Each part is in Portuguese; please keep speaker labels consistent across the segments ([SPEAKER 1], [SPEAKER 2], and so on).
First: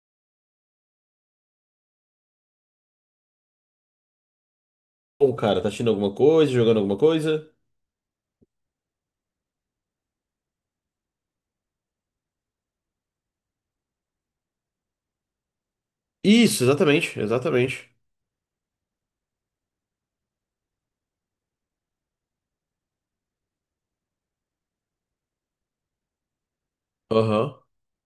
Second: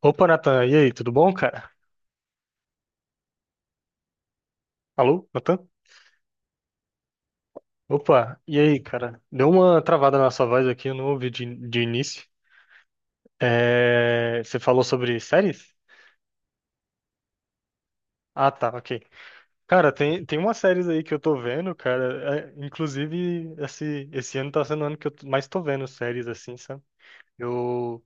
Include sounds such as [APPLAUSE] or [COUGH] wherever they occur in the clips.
[SPEAKER 1] Opa, Natan, e aí, tudo bom, cara? Alô,
[SPEAKER 2] Bom, cara,
[SPEAKER 1] Natan?
[SPEAKER 2] tá assistindo alguma coisa, jogando alguma coisa?
[SPEAKER 1] Opa, e aí, cara? Deu uma travada na sua voz aqui, eu não ouvi de início. É, você falou sobre séries?
[SPEAKER 2] Isso, exatamente, exatamente.
[SPEAKER 1] Ah, tá, ok. Cara, tem umas séries aí que eu tô vendo, cara. Inclusive, esse ano tá sendo o ano que eu mais tô vendo séries, assim, sabe?
[SPEAKER 2] Aham. [LAUGHS]
[SPEAKER 1] Eu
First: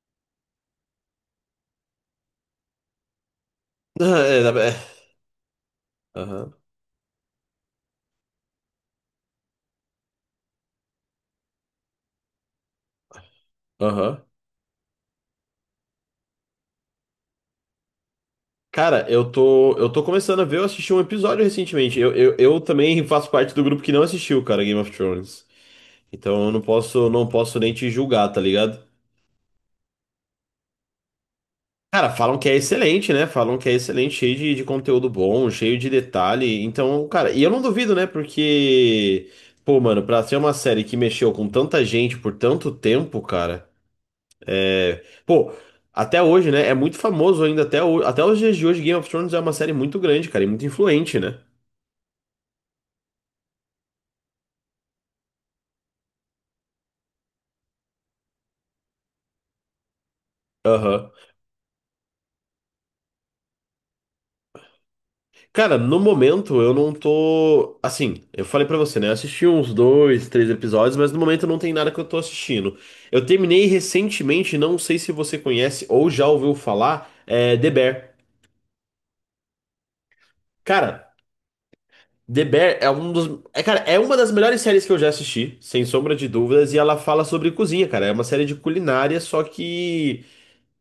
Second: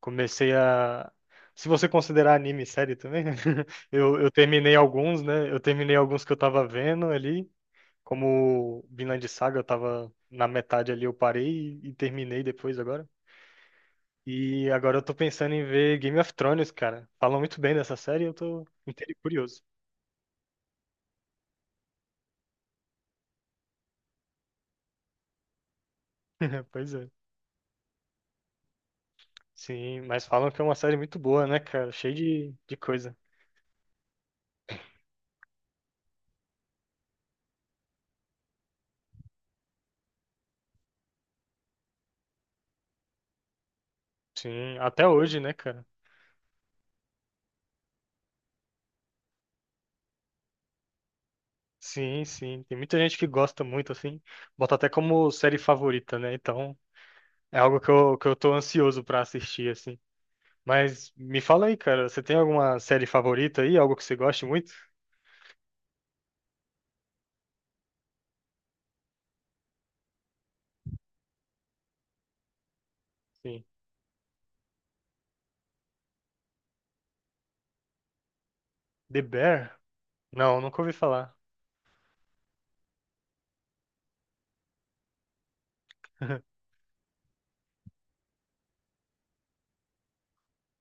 [SPEAKER 1] comecei a. Se você considerar anime série também, [LAUGHS] eu
[SPEAKER 2] É, dá pra-
[SPEAKER 1] terminei
[SPEAKER 2] é.
[SPEAKER 1] alguns, né? Eu terminei alguns que eu
[SPEAKER 2] Aham.
[SPEAKER 1] tava vendo ali. Como Vinland Saga, eu tava na metade ali, eu parei e terminei depois agora.
[SPEAKER 2] Aham.
[SPEAKER 1] E agora eu tô pensando em ver Game of Thrones, cara. Falam muito bem dessa série, e eu tô
[SPEAKER 2] Cara,
[SPEAKER 1] inteiro
[SPEAKER 2] eu
[SPEAKER 1] curioso.
[SPEAKER 2] tô, eu tô começando a ver, eu assisti um episódio recentemente. Eu também faço parte do grupo que não assistiu, cara, Game of Thrones. Então eu não
[SPEAKER 1] [LAUGHS] Pois é.
[SPEAKER 2] posso, não posso nem te julgar, tá ligado?
[SPEAKER 1] Sim, mas falam que é uma série muito boa, né, cara?
[SPEAKER 2] Cara,
[SPEAKER 1] Cheia
[SPEAKER 2] falam que é
[SPEAKER 1] de
[SPEAKER 2] excelente,
[SPEAKER 1] coisa.
[SPEAKER 2] né? Falam que é excelente, cheio de conteúdo bom, cheio de detalhe. Então, cara, e eu não duvido, né? Porque, pô, mano, pra ser uma série que mexeu com tanta gente por tanto tempo, cara.
[SPEAKER 1] Sim,
[SPEAKER 2] É,
[SPEAKER 1] até hoje, né,
[SPEAKER 2] pô,
[SPEAKER 1] cara?
[SPEAKER 2] até hoje, né? É muito famoso ainda até os dias de hoje. Game of Thrones é uma série muito grande, cara, e muito influente, né?
[SPEAKER 1] Sim, sim. Tem muita gente que gosta muito, assim. Bota até como série favorita, né? Então, é algo que eu tô ansioso pra assistir, assim. Mas
[SPEAKER 2] Aham.
[SPEAKER 1] me fala aí, cara, você tem alguma série favorita aí? Algo que você goste muito?
[SPEAKER 2] Cara, no momento eu não tô. Assim, eu falei pra você, né? Eu assisti uns dois, três episódios, mas no momento não tem nada que eu tô assistindo. Eu
[SPEAKER 1] Sim.
[SPEAKER 2] terminei recentemente, não sei se você conhece ou já ouviu falar, é The Bear.
[SPEAKER 1] The Bear? Não, nunca ouvi
[SPEAKER 2] Cara,
[SPEAKER 1] falar.
[SPEAKER 2] The Bear é um dos. Cara, é uma das melhores séries que eu já assisti, sem sombra de
[SPEAKER 1] [LAUGHS]
[SPEAKER 2] dúvidas, e ela fala sobre cozinha, cara. É uma série de culinária, só que.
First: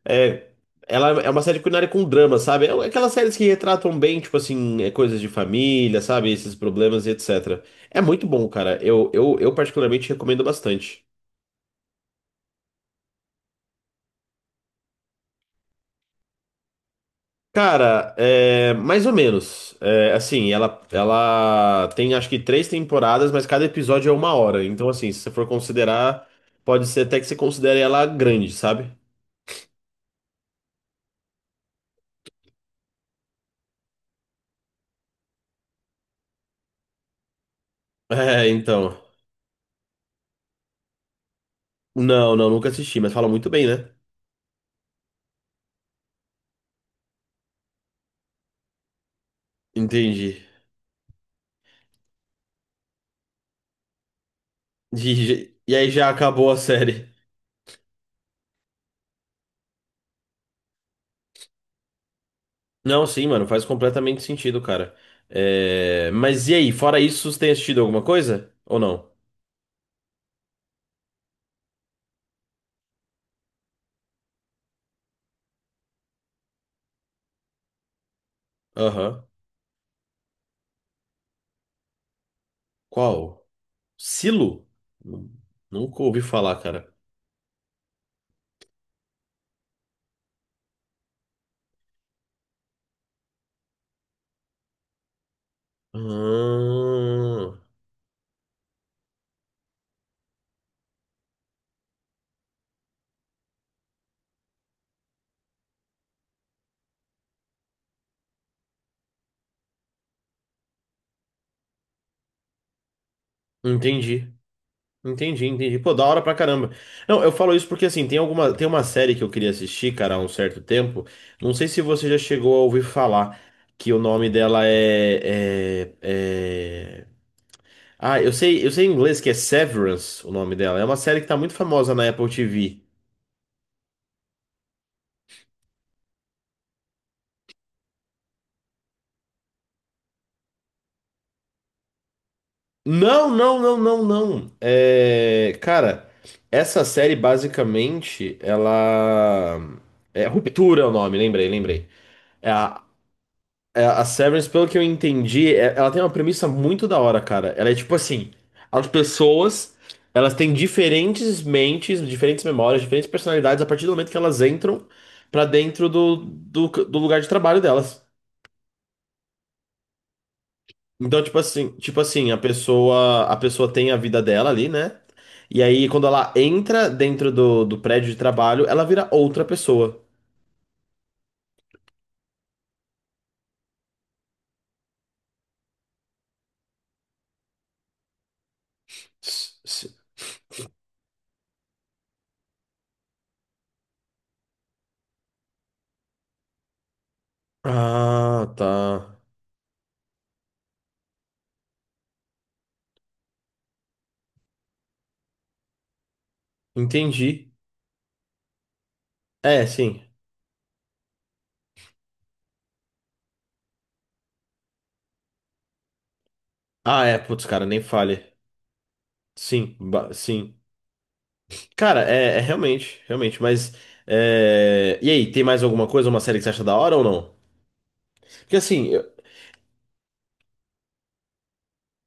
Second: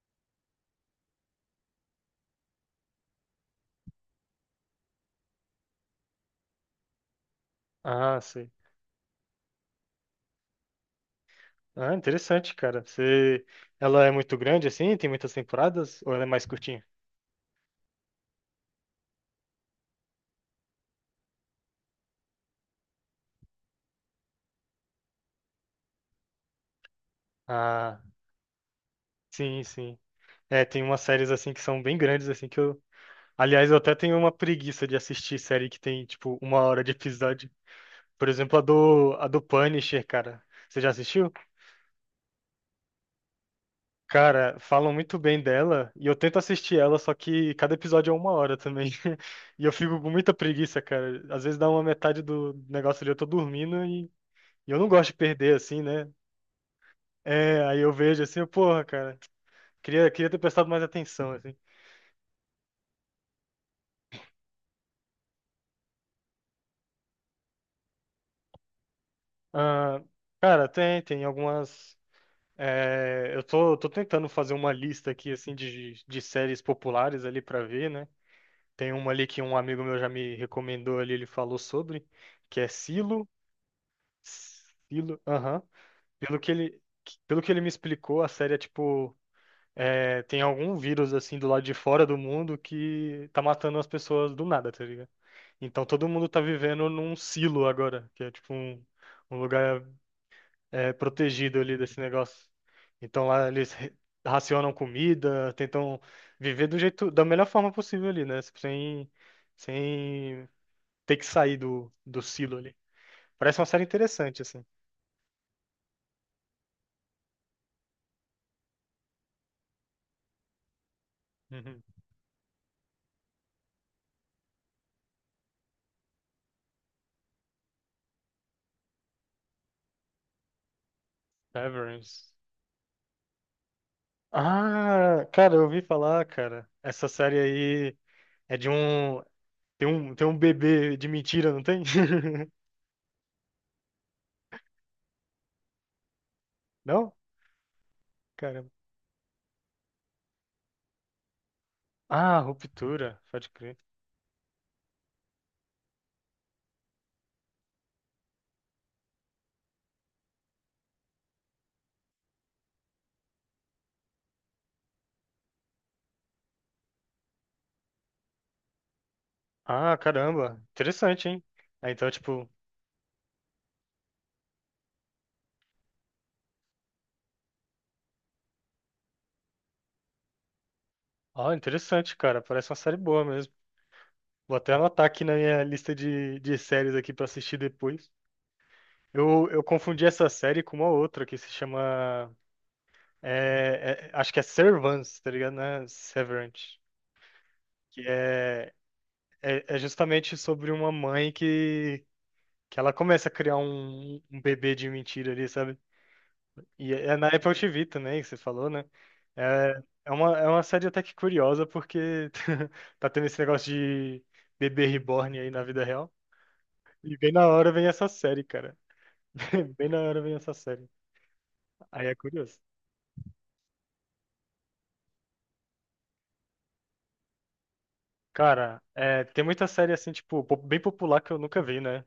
[SPEAKER 2] É, Ela é uma série culinária com drama, sabe? É um, aquelas séries que retratam bem, tipo assim, coisas de família, sabe? Esses problemas e etc. É
[SPEAKER 1] Ah,
[SPEAKER 2] muito bom,
[SPEAKER 1] sei.
[SPEAKER 2] cara. Eu particularmente recomendo bastante.
[SPEAKER 1] Ah, interessante, cara. Você... Ela é muito grande assim? Tem muitas temporadas? Ou ela é mais curtinha?
[SPEAKER 2] Cara, mais ou menos. Assim, ela tem acho que três temporadas, mas cada episódio é uma hora. Então, assim, se você for considerar, pode ser até que você considere
[SPEAKER 1] Ah,
[SPEAKER 2] ela grande, sabe? [LAUGHS]
[SPEAKER 1] sim, sim. É, tem umas séries assim que são bem grandes assim que eu. Aliás, eu até tenho uma preguiça de assistir série que tem tipo uma hora de episódio. Por
[SPEAKER 2] É,
[SPEAKER 1] exemplo,
[SPEAKER 2] então.
[SPEAKER 1] a do Punisher, cara. Você já assistiu?
[SPEAKER 2] Não, não, nunca assisti, mas fala muito bem, né?
[SPEAKER 1] Cara, falam muito bem dela e eu tento assistir ela, só que cada episódio é uma hora também. [LAUGHS] E eu fico com muita
[SPEAKER 2] Entendi.
[SPEAKER 1] preguiça, cara. Às vezes dá uma metade do negócio ali, eu tô dormindo e eu não
[SPEAKER 2] [LAUGHS]
[SPEAKER 1] gosto de perder,
[SPEAKER 2] E
[SPEAKER 1] assim,
[SPEAKER 2] aí
[SPEAKER 1] né?
[SPEAKER 2] já acabou a série.
[SPEAKER 1] É, aí eu vejo assim, eu, porra, cara, queria ter prestado mais atenção, assim.
[SPEAKER 2] Não, sim, mano, faz completamente sentido, cara. Mas e aí, fora isso, você tem assistido alguma coisa? Ou não?
[SPEAKER 1] Ah, cara, tem algumas. Eu tô tentando fazer uma lista aqui, assim, de séries populares ali pra ver, né? Tem uma ali
[SPEAKER 2] Aham.
[SPEAKER 1] que um amigo meu já me recomendou ali, ele falou sobre, que é Silo.
[SPEAKER 2] Qual? Silo?
[SPEAKER 1] Pelo
[SPEAKER 2] Nun-
[SPEAKER 1] aham.
[SPEAKER 2] Nunca ouvi
[SPEAKER 1] Pelo que
[SPEAKER 2] falar,
[SPEAKER 1] ele,
[SPEAKER 2] cara.
[SPEAKER 1] Pelo que ele me explicou, a série é tipo, é, tem algum vírus assim do lado de fora do mundo que tá matando as pessoas do nada, tá ligado? Então todo mundo tá vivendo num
[SPEAKER 2] Ah,
[SPEAKER 1] silo agora, que é tipo um, um lugar é, protegido ali desse negócio. Então lá eles racionam comida, tentam viver do jeito, da melhor forma possível ali, né? Sem ter que sair do silo ali. Parece uma série
[SPEAKER 2] entendi.
[SPEAKER 1] interessante, assim.
[SPEAKER 2] Entendi, entendi. Pô, da hora pra caramba. Não, eu falo isso porque assim, tem alguma, tem uma série que eu queria assistir, cara, há um certo tempo. Não sei se
[SPEAKER 1] Uhum.
[SPEAKER 2] você já chegou a ouvir falar que o nome dela Ah, eu sei em inglês que é Severance o nome dela. É uma série que tá muito famosa na Apple
[SPEAKER 1] Severance.
[SPEAKER 2] TV.
[SPEAKER 1] Ah, cara, eu ouvi falar, cara. Essa série aí é de um. Tem um bebê de mentira, não tem? [LAUGHS]
[SPEAKER 2] Não, não, não, não, não. Essa
[SPEAKER 1] Não?
[SPEAKER 2] série basicamente
[SPEAKER 1] Caramba.
[SPEAKER 2] ela é Ruptura é o nome, lembrei, lembrei.
[SPEAKER 1] Ah,
[SPEAKER 2] É a,
[SPEAKER 1] Ruptura, pode crer.
[SPEAKER 2] é a Severance, pelo que eu entendi, ela tem uma premissa muito da hora, cara. Ela é tipo assim, as pessoas, elas têm diferentes mentes, diferentes memórias, diferentes personalidades a partir do momento que elas entram pra dentro do lugar de trabalho delas.
[SPEAKER 1] Ah, caramba.
[SPEAKER 2] Então,
[SPEAKER 1] Interessante,
[SPEAKER 2] tipo
[SPEAKER 1] hein?
[SPEAKER 2] assim,
[SPEAKER 1] Ah,
[SPEAKER 2] tipo
[SPEAKER 1] então,
[SPEAKER 2] assim, a
[SPEAKER 1] tipo.
[SPEAKER 2] pessoa, a pessoa tem a vida dela ali, né? E aí, quando ela entra dentro do prédio de trabalho, ela vira outra pessoa.
[SPEAKER 1] Ó, interessante, cara. Parece uma série boa mesmo. Vou até anotar aqui na minha lista de séries aqui pra assistir depois. Eu,
[SPEAKER 2] S-
[SPEAKER 1] eu
[SPEAKER 2] s-
[SPEAKER 1] confundi essa série com uma outra que se chama. Acho que é Servants, tá ligado? Né? Severance. Que
[SPEAKER 2] Ah,
[SPEAKER 1] é
[SPEAKER 2] tá.
[SPEAKER 1] é, é justamente sobre uma mãe que ela começa a criar um bebê de mentira ali, sabe? E é na
[SPEAKER 2] Entendi.
[SPEAKER 1] Apple TV também, que você falou, né?
[SPEAKER 2] É,
[SPEAKER 1] É,
[SPEAKER 2] sim.
[SPEAKER 1] é uma série até que curiosa, porque [LAUGHS] tá tendo esse negócio de bebê reborn aí na vida real.
[SPEAKER 2] Ah,
[SPEAKER 1] E
[SPEAKER 2] é,
[SPEAKER 1] bem
[SPEAKER 2] putz,
[SPEAKER 1] na
[SPEAKER 2] cara,
[SPEAKER 1] hora
[SPEAKER 2] nem
[SPEAKER 1] vem essa
[SPEAKER 2] fale.
[SPEAKER 1] série, cara.
[SPEAKER 2] Sim,
[SPEAKER 1] [LAUGHS] Bem na hora vem essa
[SPEAKER 2] sim.
[SPEAKER 1] série.
[SPEAKER 2] Cara,
[SPEAKER 1] Aí é
[SPEAKER 2] é, é
[SPEAKER 1] curioso.
[SPEAKER 2] realmente, realmente, mas. E aí, tem mais alguma coisa, uma série que você acha da hora ou não? Porque
[SPEAKER 1] Cara,
[SPEAKER 2] assim,
[SPEAKER 1] é, tem muita série assim, tipo, bem popular que eu nunca vi, né?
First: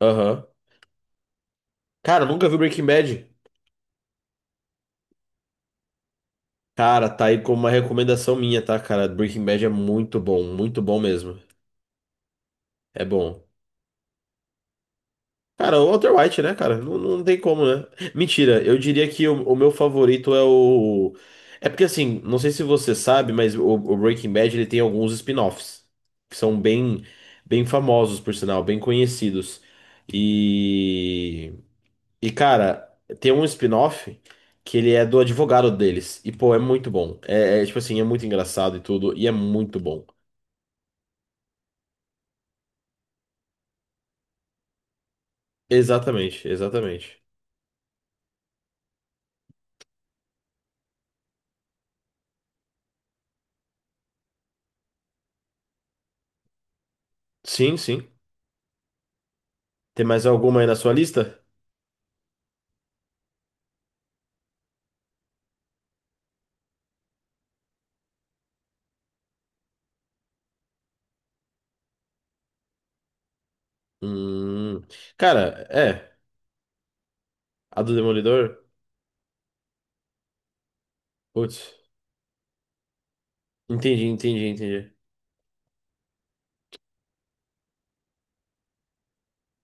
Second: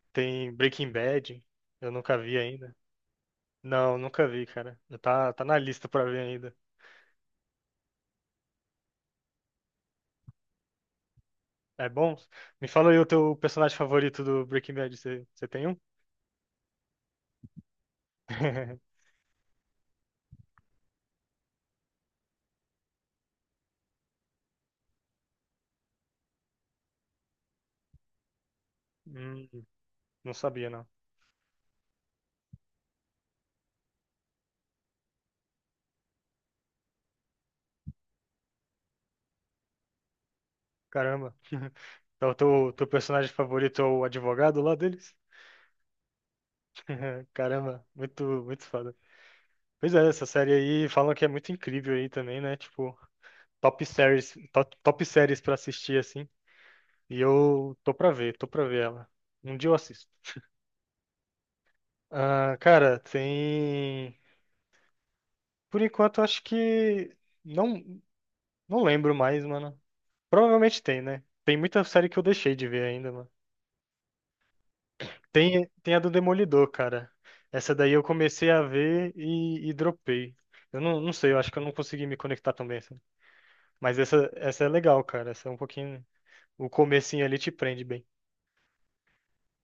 [SPEAKER 2] aham.
[SPEAKER 1] Tem Breaking Bad, eu nunca
[SPEAKER 2] Cara, eu
[SPEAKER 1] vi
[SPEAKER 2] nunca vi
[SPEAKER 1] ainda.
[SPEAKER 2] Breaking Bad.
[SPEAKER 1] Não, nunca vi, cara. Já tá, tá na lista pra ver ainda.
[SPEAKER 2] Cara, tá aí como uma recomendação minha, tá, cara? Breaking Bad é muito bom mesmo.
[SPEAKER 1] É bom? Me fala aí o
[SPEAKER 2] É
[SPEAKER 1] teu
[SPEAKER 2] bom.
[SPEAKER 1] personagem favorito do Breaking Bad. Você tem um?
[SPEAKER 2] Cara, o Walter White, né, cara? Não, não tem como, né? Mentira, eu
[SPEAKER 1] [LAUGHS]
[SPEAKER 2] diria que o meu favorito é o. É porque, assim, não sei se você sabe, mas o Breaking Bad ele tem alguns spin-offs que são bem, bem famosos, por sinal, bem
[SPEAKER 1] Hum,
[SPEAKER 2] conhecidos.
[SPEAKER 1] não sabia, não.
[SPEAKER 2] E. E, cara, tem um spin-off que ele é do advogado deles. E, pô, é muito bom. É, é, tipo assim, é muito engraçado e tudo, e é muito bom.
[SPEAKER 1] Caramba. Então, teu personagem favorito é o advogado lá deles?
[SPEAKER 2] Exatamente, exatamente.
[SPEAKER 1] [LAUGHS] Caramba, muito, muito foda. Pois é, essa série aí falam que é muito incrível aí também, né? Tipo, top séries, top séries pra assistir, assim. E
[SPEAKER 2] Sim,
[SPEAKER 1] eu
[SPEAKER 2] sim.
[SPEAKER 1] tô pra ver ela. Um dia eu
[SPEAKER 2] Tem
[SPEAKER 1] assisto.
[SPEAKER 2] mais alguma aí na sua lista?
[SPEAKER 1] Ah, cara, tem. Por enquanto, acho que não, não lembro mais, mano. Provavelmente tem, né? Tem muita série que eu deixei de ver ainda, mano.
[SPEAKER 2] Hum. Cara,
[SPEAKER 1] Tem a do
[SPEAKER 2] é.
[SPEAKER 1] Demolidor, cara. Essa
[SPEAKER 2] A
[SPEAKER 1] daí
[SPEAKER 2] do
[SPEAKER 1] eu comecei
[SPEAKER 2] Demolidor?
[SPEAKER 1] a ver e dropei. Eu não sei, eu acho que eu não
[SPEAKER 2] Putz.
[SPEAKER 1] consegui me conectar também, assim. Mas
[SPEAKER 2] Entendi, entendi,
[SPEAKER 1] essa é
[SPEAKER 2] entendi.
[SPEAKER 1] legal, cara. Essa é um pouquinho. O comecinho ali te prende bem.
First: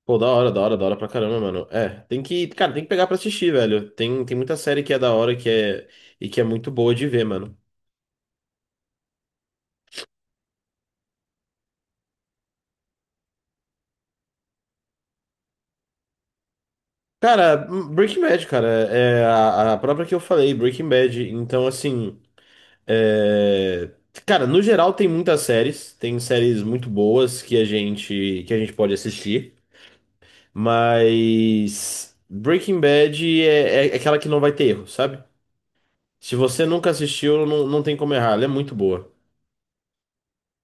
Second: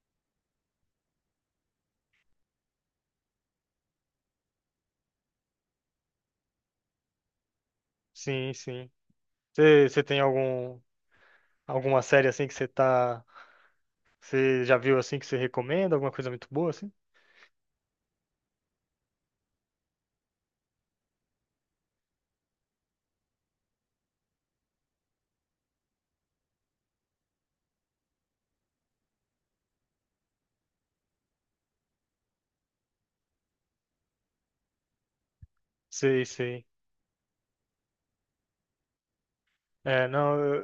[SPEAKER 2] Pô, da hora, da hora, da hora pra caramba, mano. É, tem que, cara, tem que pegar pra assistir, velho. Tem, tem muita série que é da hora que é, e que é muito boa de ver, mano.
[SPEAKER 1] Sim, sim. Você tem algum, alguma série assim que você tá. Você já viu assim que você recomenda? Alguma coisa muito boa, assim?
[SPEAKER 2] Cara, Breaking Bad, cara, é é a própria que eu falei, Breaking Bad. Então, assim, é... Cara, no geral tem muitas séries, tem séries muito boas que a gente pode assistir. Mas Breaking Bad é aquela que não vai ter erro, sabe?
[SPEAKER 1] Sei,
[SPEAKER 2] Se você
[SPEAKER 1] sei.
[SPEAKER 2] nunca assistiu, não, não tem como errar. Ela é muito boa.
[SPEAKER 1] É, não, eu,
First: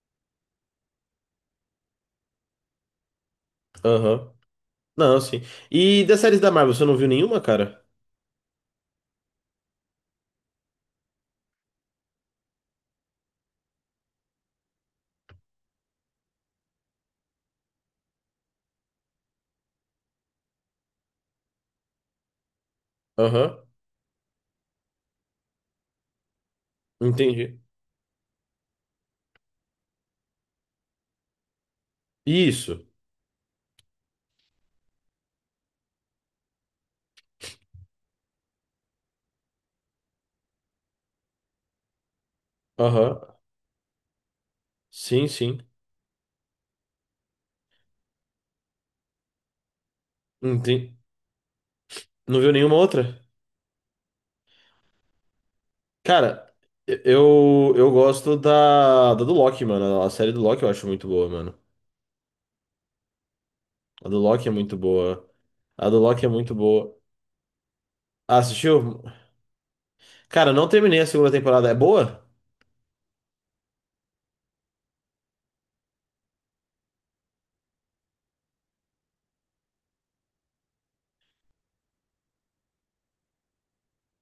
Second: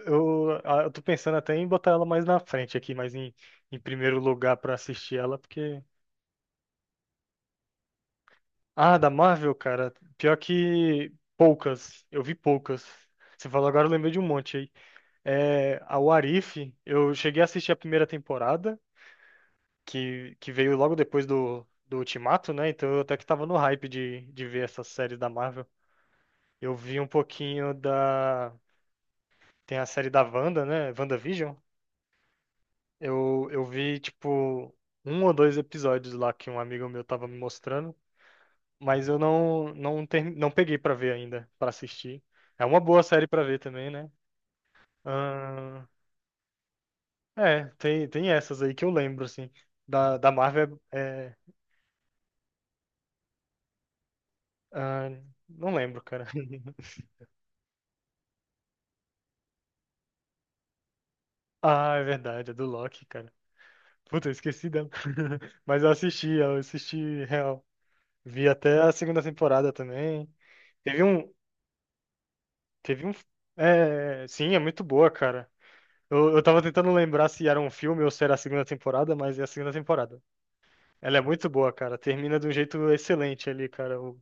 [SPEAKER 1] eu, ah, eu tô pensando até em botar ela mais na frente aqui, em primeiro
[SPEAKER 2] Aham.
[SPEAKER 1] lugar pra assistir
[SPEAKER 2] Não,
[SPEAKER 1] ela,
[SPEAKER 2] sim.
[SPEAKER 1] porque.
[SPEAKER 2] E das séries da Marvel, você não viu nenhuma, cara?
[SPEAKER 1] Ah, da Marvel, cara, pior que poucas, eu vi poucas. Você falou agora, eu lembrei de um monte aí. É, a What If, eu cheguei a assistir a primeira temporada, que veio logo depois do Ultimato, né? Então eu até que tava no
[SPEAKER 2] Aham.
[SPEAKER 1] hype de ver essas séries da Marvel. Eu vi um
[SPEAKER 2] Entendi.
[SPEAKER 1] pouquinho da. Tem a série da Wanda, né? WandaVision.
[SPEAKER 2] Isso.
[SPEAKER 1] Eu vi, tipo, um ou dois episódios lá que um amigo meu tava me mostrando, mas eu não peguei pra ver ainda, pra assistir. É uma boa
[SPEAKER 2] Aham.
[SPEAKER 1] série pra ver também, né?
[SPEAKER 2] Sim, sim.
[SPEAKER 1] Ahn, é, tem essas aí que eu lembro, assim. Da Marvel
[SPEAKER 2] Entendi.
[SPEAKER 1] é.
[SPEAKER 2] Não viu nenhuma outra?
[SPEAKER 1] é, ahn, não lembro, cara.
[SPEAKER 2] Cara,
[SPEAKER 1] [LAUGHS]
[SPEAKER 2] eu gosto da, da do Loki, mano. A série do Loki eu acho muito boa, mano.
[SPEAKER 1] Ah, é verdade, é do Loki, cara.
[SPEAKER 2] A do
[SPEAKER 1] Puta, eu
[SPEAKER 2] Loki é
[SPEAKER 1] esqueci
[SPEAKER 2] muito
[SPEAKER 1] dela.
[SPEAKER 2] boa.
[SPEAKER 1] [LAUGHS] Mas
[SPEAKER 2] A do Loki é muito
[SPEAKER 1] eu
[SPEAKER 2] boa.
[SPEAKER 1] assisti real.
[SPEAKER 2] Ah,
[SPEAKER 1] Vi até a
[SPEAKER 2] assistiu?
[SPEAKER 1] segunda temporada também.
[SPEAKER 2] Cara, não terminei
[SPEAKER 1] Teve
[SPEAKER 2] a segunda
[SPEAKER 1] um.
[SPEAKER 2] temporada. É boa?
[SPEAKER 1] Teve um. É, sim, é muito boa, cara. Eu tava tentando lembrar se era um filme ou se era a segunda temporada, mas é a segunda temporada. Ela é muito boa, cara. Termina de um jeito excelente ali, cara,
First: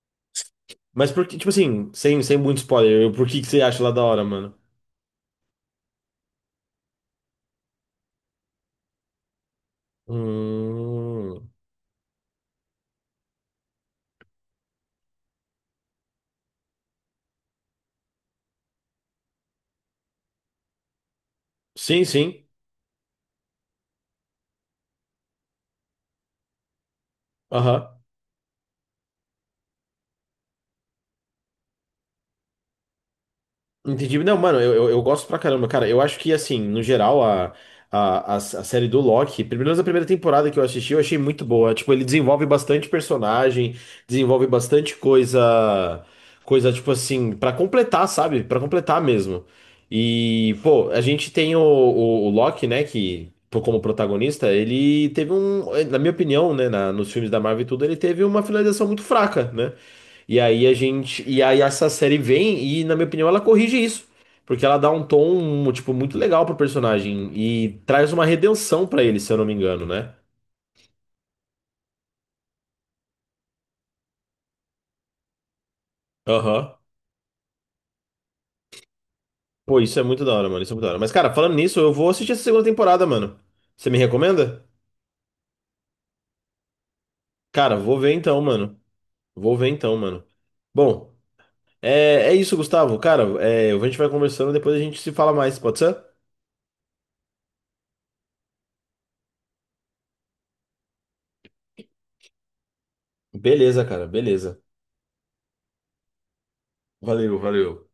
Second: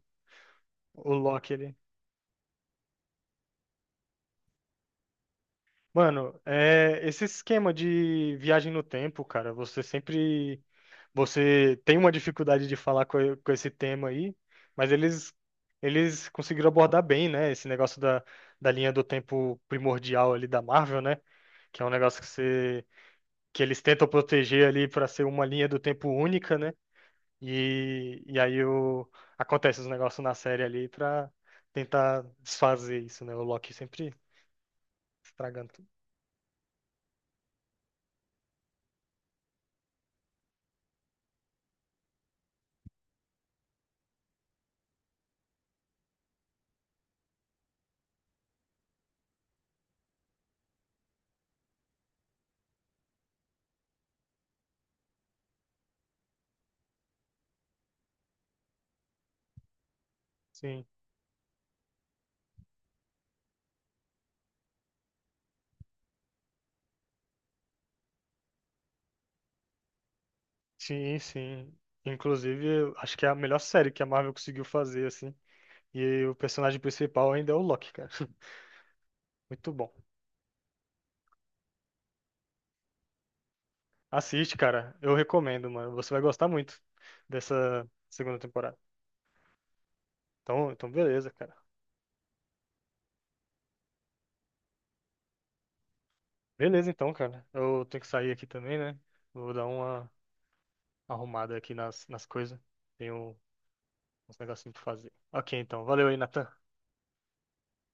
[SPEAKER 2] Mas
[SPEAKER 1] o
[SPEAKER 2] por que, tipo
[SPEAKER 1] Loki ali.
[SPEAKER 2] assim, sem, sem muito spoiler, por que que você acha lá da hora, mano?
[SPEAKER 1] Mano, é, esse esquema de viagem no tempo, cara, você sempre.
[SPEAKER 2] Hum...
[SPEAKER 1] Você tem uma dificuldade de falar com esse tema aí, mas eles, eles conseguiram abordar bem, né? Esse negócio da linha do tempo primordial ali da Marvel, né? Que é um
[SPEAKER 2] Sim,
[SPEAKER 1] negócio que
[SPEAKER 2] sim.
[SPEAKER 1] você. Que eles tentam proteger ali pra ser uma linha do tempo única, né?
[SPEAKER 2] Aham.
[SPEAKER 1] E, e aí o, acontece os negócios na série ali pra tentar desfazer isso, né? O Loki sempre
[SPEAKER 2] Entendi. Não, mano, eu gosto pra caramba,
[SPEAKER 1] estragando tudo.
[SPEAKER 2] cara. Eu acho que, assim, no geral, a série do Loki, pelo menos a primeira temporada que eu assisti, eu achei muito boa. Tipo, ele desenvolve bastante personagem, desenvolve bastante coisa, coisa, tipo assim, pra completar, sabe? Pra completar mesmo. E, pô, a gente tem o Loki, né, que, pô, como protagonista, na minha opinião, né, na, nos filmes da Marvel e tudo, ele teve uma finalização muito fraca, né?
[SPEAKER 1] Sim,
[SPEAKER 2] E aí essa série vem e na minha opinião ela corrige isso, porque ela dá um tom tipo muito legal pro personagem e traz uma redenção pra ele, se eu não me engano, né?
[SPEAKER 1] sim. Inclusive, eu acho que é a melhor série que a Marvel conseguiu fazer, assim. E o
[SPEAKER 2] Aham.
[SPEAKER 1] personagem principal ainda é o Loki, cara. [LAUGHS] Muito
[SPEAKER 2] Pô,
[SPEAKER 1] bom.
[SPEAKER 2] isso é muito da hora, mano, isso é muito da hora. Mas cara, falando nisso, eu vou assistir essa segunda temporada, mano. Você me
[SPEAKER 1] Assiste,
[SPEAKER 2] recomenda?
[SPEAKER 1] cara. Eu recomendo, mano. Você vai gostar muito
[SPEAKER 2] Cara,
[SPEAKER 1] dessa
[SPEAKER 2] vou ver
[SPEAKER 1] segunda
[SPEAKER 2] então,
[SPEAKER 1] temporada.
[SPEAKER 2] mano. Vou ver então, mano.
[SPEAKER 1] Então
[SPEAKER 2] Bom,
[SPEAKER 1] beleza, cara.
[SPEAKER 2] é, é isso, Gustavo. Cara, é, a gente vai conversando, depois a gente se fala mais, pode ser?
[SPEAKER 1] Beleza, então, cara. Eu tenho que sair aqui também, né? Vou dar uma arrumada aqui nas coisas. Tenho
[SPEAKER 2] Beleza, cara,
[SPEAKER 1] uns
[SPEAKER 2] beleza.
[SPEAKER 1] negocinhos pra fazer. Ok, então. Valeu aí, Natan.
[SPEAKER 2] Valeu, valeu.